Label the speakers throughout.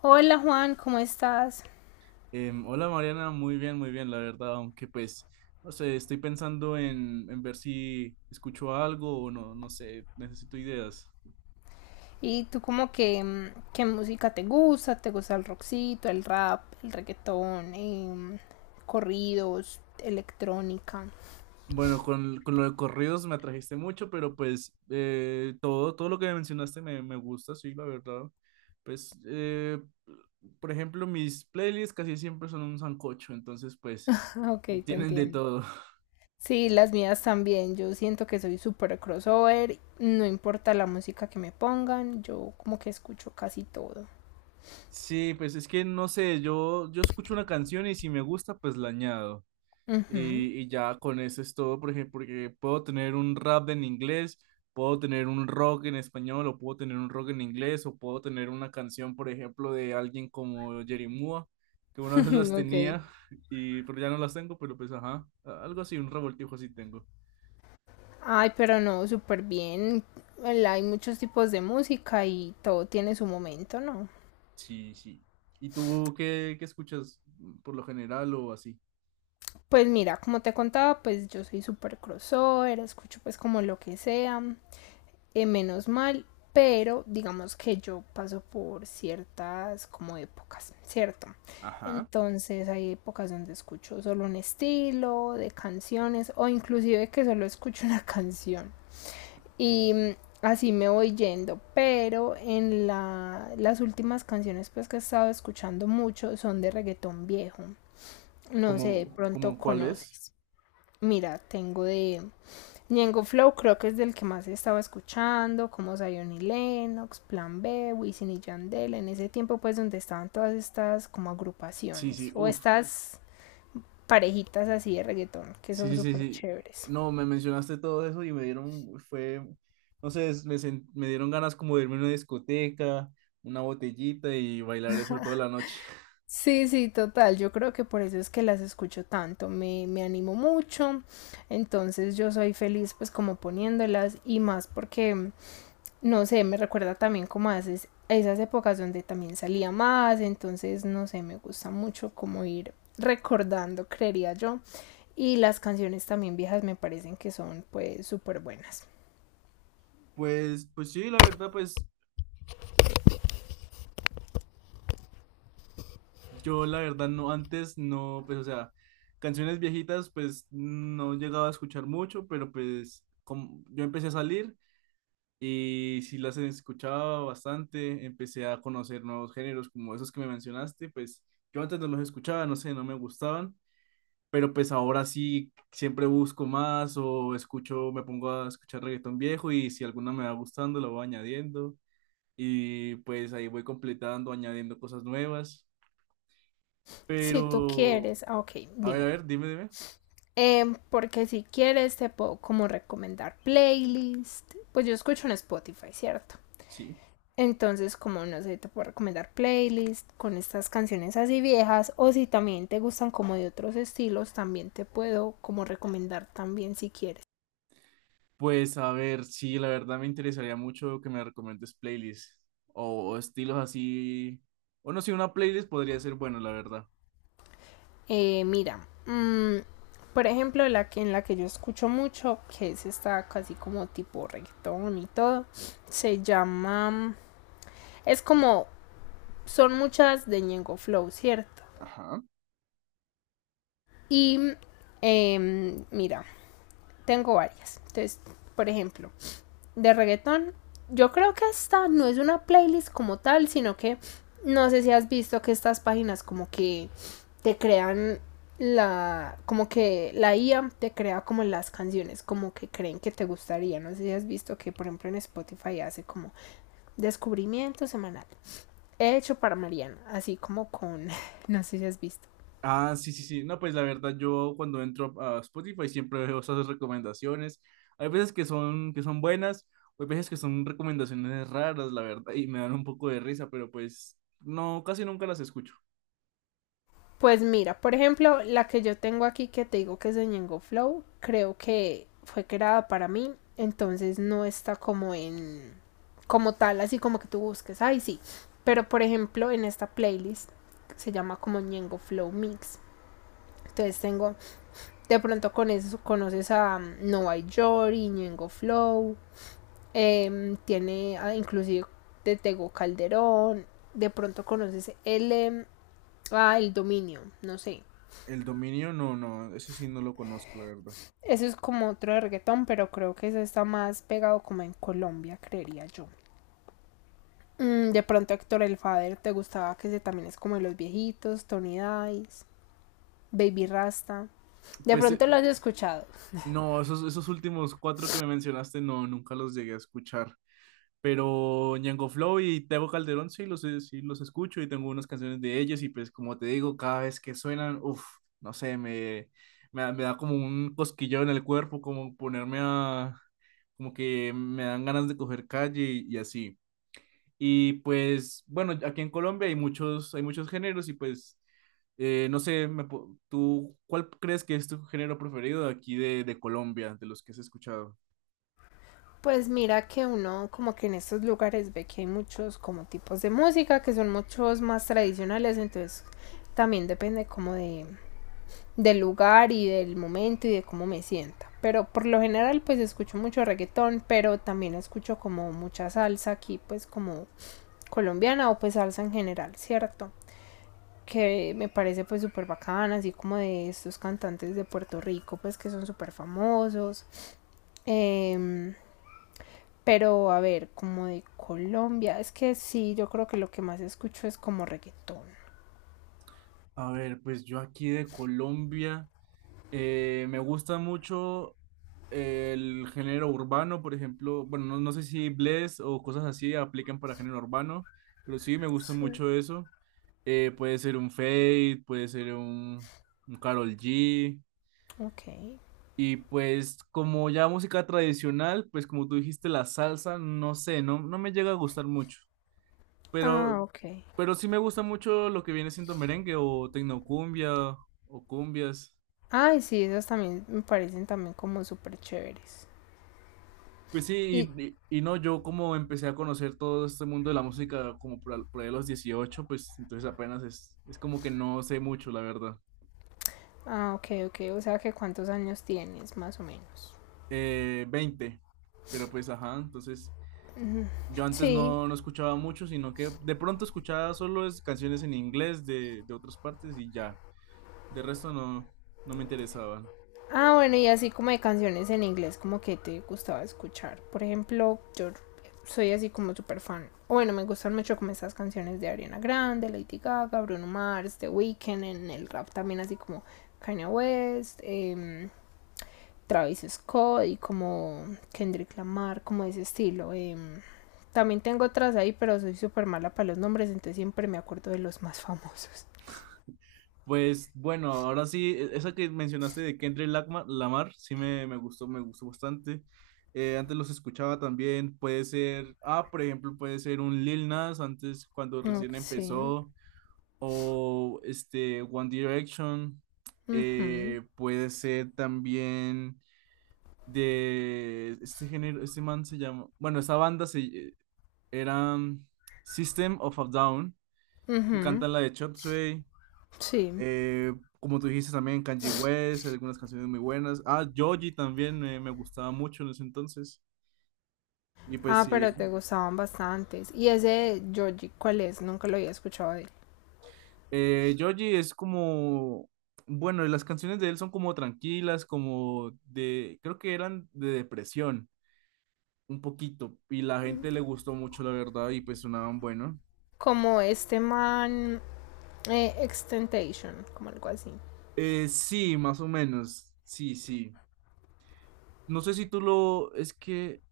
Speaker 1: Hola Juan, ¿cómo estás?
Speaker 2: Hola Mariana, muy bien, la verdad, aunque pues, no sé, estoy pensando en ver si escucho algo o no, no sé, necesito ideas.
Speaker 1: ¿Y tú como que qué música te gusta? ¿Te gusta el rockcito, el rap, el reggaetón, corridos, electrónica?
Speaker 2: Bueno, con lo de corridos me atrajiste mucho, pero pues todo lo que mencionaste me gusta, sí, la verdad. Pues, por ejemplo, mis playlists casi siempre son un sancocho, entonces pues
Speaker 1: Ah, ok, te
Speaker 2: tienen de
Speaker 1: entiendo.
Speaker 2: todo.
Speaker 1: Sí, las mías también. Yo siento que soy súper crossover. No importa la música que me pongan, yo como que escucho casi todo.
Speaker 2: Sí, pues es que no sé, yo escucho una canción y si me gusta, pues la añado.
Speaker 1: Ujú.
Speaker 2: Y ya con eso es todo, por ejemplo, porque puedo tener un rap en inglés, puedo tener un rock en español, o puedo tener un rock en inglés, o puedo tener una canción, por ejemplo, de alguien como Jerry Mua, que una vez las
Speaker 1: Ok.
Speaker 2: tenía, pero ya no las tengo, pero pues ajá, algo así, un revoltijo así tengo.
Speaker 1: Ay, pero no, súper bien. Hay muchos tipos de música y todo tiene su momento, ¿no?
Speaker 2: Sí, sí. ¿Y tú qué escuchas por lo general o así?
Speaker 1: Pues mira, como te contaba, pues yo soy súper crossover, escucho pues como lo que sea, menos mal, pero digamos que yo paso por ciertas como épocas, ¿cierto?
Speaker 2: Ajá.
Speaker 1: Entonces hay épocas donde escucho solo un estilo de canciones o inclusive que solo escucho una canción y así me voy yendo, pero en las últimas canciones pues que he estado escuchando mucho son de reggaetón viejo, no sé, de
Speaker 2: ¿Cómo,
Speaker 1: pronto
Speaker 2: cómo cuál es?
Speaker 1: conoces. Mira, tengo de Ñengo Flow, creo que es del que más estaba escuchando, como Zion y Lennox, Plan B, Wisin y Yandel, en ese tiempo pues donde estaban todas estas como
Speaker 2: Sí,
Speaker 1: agrupaciones
Speaker 2: sí,
Speaker 1: o
Speaker 2: uff.
Speaker 1: estas parejitas así de reggaetón que
Speaker 2: Sí,
Speaker 1: son
Speaker 2: sí, sí,
Speaker 1: súper
Speaker 2: sí.
Speaker 1: chéveres.
Speaker 2: No, me mencionaste todo eso y me dieron, no sé, me dieron ganas como de irme a una discoteca, una botellita y bailar eso toda la noche.
Speaker 1: Sí, sí, total. Yo creo que por eso es que las escucho tanto. Me animo mucho. Entonces yo soy feliz pues como poniéndolas y más porque no sé, me recuerda también como a esas épocas donde también salía más, entonces no sé, me gusta mucho como ir recordando, creería yo. Y las canciones también viejas me parecen que son pues súper buenas.
Speaker 2: Pues sí, la verdad, pues yo la verdad no, antes no, pues o sea, canciones viejitas pues no llegaba a escuchar mucho, pero pues como yo empecé a salir y sí las escuchaba bastante, empecé a conocer nuevos géneros como esos que me mencionaste, pues yo antes no los escuchaba, no sé, no me gustaban. Pero pues ahora sí siempre busco más o escucho, me pongo a escuchar reggaetón viejo y si alguna me va gustando la voy añadiendo y pues ahí voy completando, añadiendo cosas nuevas,
Speaker 1: Si tú
Speaker 2: pero
Speaker 1: quieres, ah, ok,
Speaker 2: a
Speaker 1: dime.
Speaker 2: ver, dime, dime.
Speaker 1: Porque si quieres te puedo como recomendar playlist. Pues yo escucho en Spotify, ¿cierto?
Speaker 2: Sí.
Speaker 1: Entonces, como no sé, te puedo recomendar playlists con estas canciones así viejas o si también te gustan como de otros estilos, también te puedo como recomendar también si quieres.
Speaker 2: Pues a ver, sí, la verdad me interesaría mucho que me recomiendes playlists o estilos así, o no sé, una playlist podría ser bueno, la verdad.
Speaker 1: Mira, por ejemplo, la que en la que yo escucho mucho, que es esta casi como tipo reggaetón y todo, se llama, es como, son muchas de Ñengo Flow, ¿cierto?
Speaker 2: Ajá.
Speaker 1: Y mira, tengo varias. Entonces, por ejemplo, de reggaetón. Yo creo que esta no es una playlist como tal, sino que no sé si has visto que estas páginas como que te crean la como que la IA te crea como las canciones como que creen que te gustaría, no sé si has visto que por ejemplo en Spotify hace como descubrimiento semanal hecho para Mariana así como con no sé si has visto.
Speaker 2: Ah, sí, sí, sí. No, pues la verdad, yo cuando entro a Spotify siempre veo esas recomendaciones. Hay veces que son buenas, hay veces que son recomendaciones raras, la verdad, y me dan un poco de risa, pero pues no, casi nunca las escucho.
Speaker 1: Pues mira, por ejemplo, la que yo tengo aquí que te digo que es de Ñengo Flow, creo que fue creada para mí, entonces no está como en como tal, así como que tú busques, ay sí. Pero por ejemplo, en esta playlist se llama como Ñengo Flow Mix. Entonces tengo, de pronto con eso conoces a Nova Yori, Ñengo Flow, tiene a, inclusive de Tego Calderón, de pronto conoces el, ah, el dominio, no sé.
Speaker 2: El dominio, no, no, ese sí no lo conozco, la verdad.
Speaker 1: Eso es como otro de reggaetón, pero creo que eso está más pegado como en Colombia, creería yo. De pronto Héctor El Fader te gustaba, que ese también es como de los viejitos, Tony Dice, Baby Rasta. De
Speaker 2: Pues
Speaker 1: pronto lo has escuchado.
Speaker 2: no, esos últimos cuatro que me mencionaste, no, nunca los llegué a escuchar. Pero Ñengo Flow y Tego Calderón sí los escucho y tengo unas canciones de ellos y pues como te digo, cada vez que suenan, uff, no sé, me da como un cosquilleo en el cuerpo, como ponerme a, como que me dan ganas de coger calle y así. Y pues bueno, aquí en Colombia hay muchos géneros y pues no sé, ¿tú cuál crees que es tu género preferido de aquí de Colombia, de los que has escuchado?
Speaker 1: Pues mira que uno como que en estos lugares ve que hay muchos como tipos de música que son muchos más tradicionales, entonces también depende como de del lugar y del momento y de cómo me sienta. Pero por lo general pues escucho mucho reggaetón, pero también escucho como mucha salsa aquí pues como colombiana o pues salsa en general, ¿cierto? Que me parece pues súper bacana, así como de estos cantantes de Puerto Rico pues que son súper famosos. Eh, pero a ver, como de Colombia, es que sí, yo creo que lo que más escucho es como reggaetón.
Speaker 2: A ver, pues yo aquí de Colombia. Me gusta mucho el género urbano, por ejemplo. Bueno, no sé si Bless o cosas así aplican para género urbano, pero sí me gusta
Speaker 1: Sí.
Speaker 2: mucho eso. Puede ser un Fade, puede ser un Karol G.
Speaker 1: Ok.
Speaker 2: Y pues como ya música tradicional, pues como tú dijiste, la salsa, no sé, no me llega a gustar mucho.
Speaker 1: Ah,
Speaker 2: Pero,
Speaker 1: ok.
Speaker 2: pero sí me gusta mucho lo que viene siendo merengue o tecnocumbia o cumbias.
Speaker 1: Ay, sí, esas también me parecen también como súper chéveres.
Speaker 2: Pues sí,
Speaker 1: Y,
Speaker 2: y no, yo como empecé a conocer todo este mundo de la música como por ahí a los 18 pues entonces apenas es como que no sé mucho, la verdad.
Speaker 1: ah, ok, ok, o sea que cuántos años tienes, más o menos.
Speaker 2: 20, pero pues ajá, entonces yo antes
Speaker 1: Sí.
Speaker 2: no escuchaba mucho, sino que de pronto escuchaba solo es canciones en inglés de otras partes y ya, de resto no me interesaban.
Speaker 1: Ah, bueno, y así como de canciones en inglés, como que te gustaba escuchar. Por ejemplo, yo soy así como súper fan. Bueno, me gustan mucho como estas canciones de Ariana Grande, Lady Gaga, Bruno Mars, The Weeknd, en el rap también así como Kanye West, Travis Scott y como Kendrick Lamar, como de ese estilo. También tengo otras ahí, pero soy súper mala para los nombres, entonces siempre me acuerdo de los más famosos.
Speaker 2: Pues bueno, ahora sí, esa que mencionaste de Kendrick Lagma- Lamar, sí me gustó, me gustó bastante. Antes los escuchaba también, puede ser, ah, por ejemplo, puede ser un Lil Nas antes cuando
Speaker 1: Ok,
Speaker 2: recién
Speaker 1: sí.
Speaker 2: empezó, o este One Direction,
Speaker 1: Ujú,
Speaker 2: puede ser también de este género, este man se llama, bueno, esa banda era System of a Down, que
Speaker 1: ujú,
Speaker 2: cantan la de Chop Suey.
Speaker 1: sí.
Speaker 2: Eh, Como tú dijiste también, Kanye West, hay algunas canciones muy buenas. Ah, Joji también me gustaba mucho en ese entonces. Y pues
Speaker 1: Ah, pero
Speaker 2: sí,
Speaker 1: te gustaban bastantes. Y ese de Georgie, ¿cuál es? Nunca lo había escuchado de él.
Speaker 2: Joji es como, bueno, las canciones de él son como tranquilas, como de, creo que eran de depresión, un poquito. Y la gente le gustó mucho, la verdad, y pues sonaban bueno.
Speaker 1: Como este man Extentation, como algo así.
Speaker 2: Sí, más o menos, sí, sí. No sé si tú lo, es que,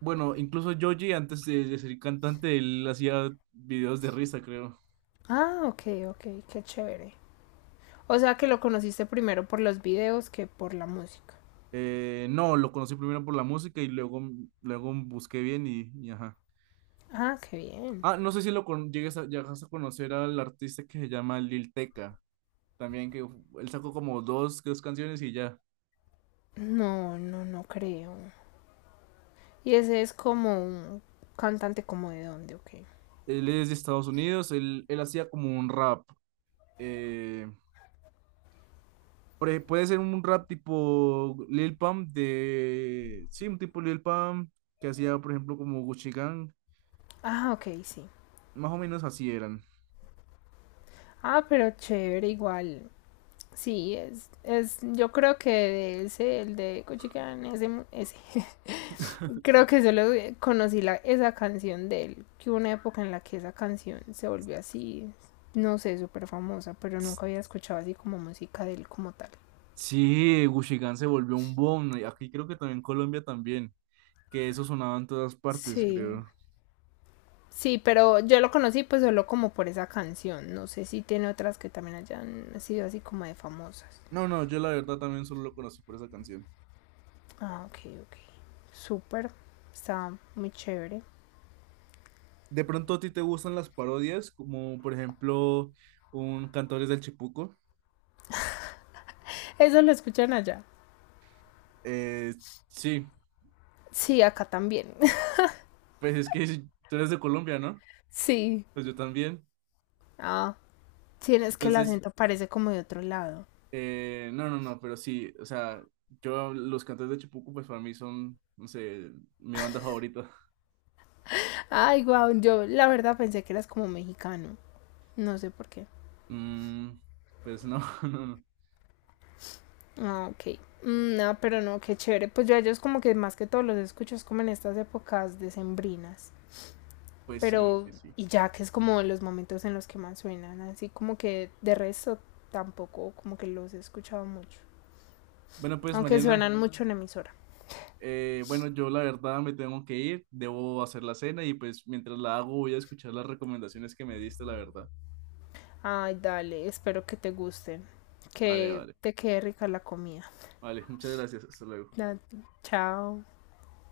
Speaker 2: bueno, incluso Joji antes de ser cantante, él hacía videos de risa, creo.
Speaker 1: Ah, ok, ok, qué chévere. O sea que lo conociste primero por los videos que por la música.
Speaker 2: No, lo conocí primero por la música y luego busqué bien y ajá.
Speaker 1: Ah, qué bien.
Speaker 2: Ah, no sé si lo con, llegues a, llegas a conocer al artista que se llama Lil Tecca, también que él sacó como dos canciones y ya.
Speaker 1: No, no, no creo. Y ese es como un cantante como de dónde, ok.
Speaker 2: Él es de Estados Unidos, él hacía como un rap. eh, Puede ser un rap tipo Lil Pump de... Sí, un tipo Lil Pump que hacía, por ejemplo, como Gucci Gang.
Speaker 1: Ah, ok, sí.
Speaker 2: Más o menos así eran.
Speaker 1: Ah, pero chévere, igual. Sí, es, yo creo que de ese, el de Cochican, ese, ese. creo que solo conocí la, esa canción de él, que hubo una época en la que esa canción se volvió así, no sé, súper famosa, pero nunca había escuchado así como música de él como tal.
Speaker 2: Sí, Gucci Gang se volvió un boom. Y aquí creo que también en Colombia también, que eso sonaba en todas partes,
Speaker 1: Sí,
Speaker 2: creo.
Speaker 1: sí, pero yo lo conocí pues solo como por esa canción. No sé si tiene otras que también hayan sido así como de famosas.
Speaker 2: No, no, yo la verdad también solo lo conocí por esa canción.
Speaker 1: Ah, ok, ok. Súper. Está muy chévere.
Speaker 2: De pronto a ti te gustan las parodias, como por ejemplo un Cantores del Chipuco.
Speaker 1: Eso lo escuchan allá.
Speaker 2: Eh, sí,
Speaker 1: Sí, acá también.
Speaker 2: pues es que sí, tú eres de Colombia, ¿no?
Speaker 1: Sí.
Speaker 2: Pues yo también.
Speaker 1: Ah, sí, es que el
Speaker 2: Entonces,
Speaker 1: acento parece como de otro lado.
Speaker 2: no, no, no, pero sí, o sea, yo los Cantores del Chipuco, pues para mí son, no sé, mi banda favorita.
Speaker 1: Ay, guau, yo la verdad pensé que eras como mexicano. No sé por qué.
Speaker 2: Mm, pues no, no, no.
Speaker 1: Ah, ok. No, pero no, qué chévere. Pues yo a ellos como que más que todo los escucho es como en estas épocas decembrinas.
Speaker 2: Pues sí,
Speaker 1: Pero,
Speaker 2: pues sí.
Speaker 1: y ya que es como los momentos en los que más suenan, así como que de resto tampoco como que los he escuchado mucho.
Speaker 2: Bueno, pues
Speaker 1: Aunque
Speaker 2: Mariana,
Speaker 1: suenan mucho en emisora.
Speaker 2: Bueno, yo la verdad me tengo que ir, debo hacer la cena y pues mientras la hago voy a escuchar las recomendaciones que me diste, la verdad.
Speaker 1: Ay, dale, espero que te gusten.
Speaker 2: Vale,
Speaker 1: Que
Speaker 2: vale,
Speaker 1: te quede rica la comida.
Speaker 2: vale, muchas gracias, hasta luego.
Speaker 1: Chao.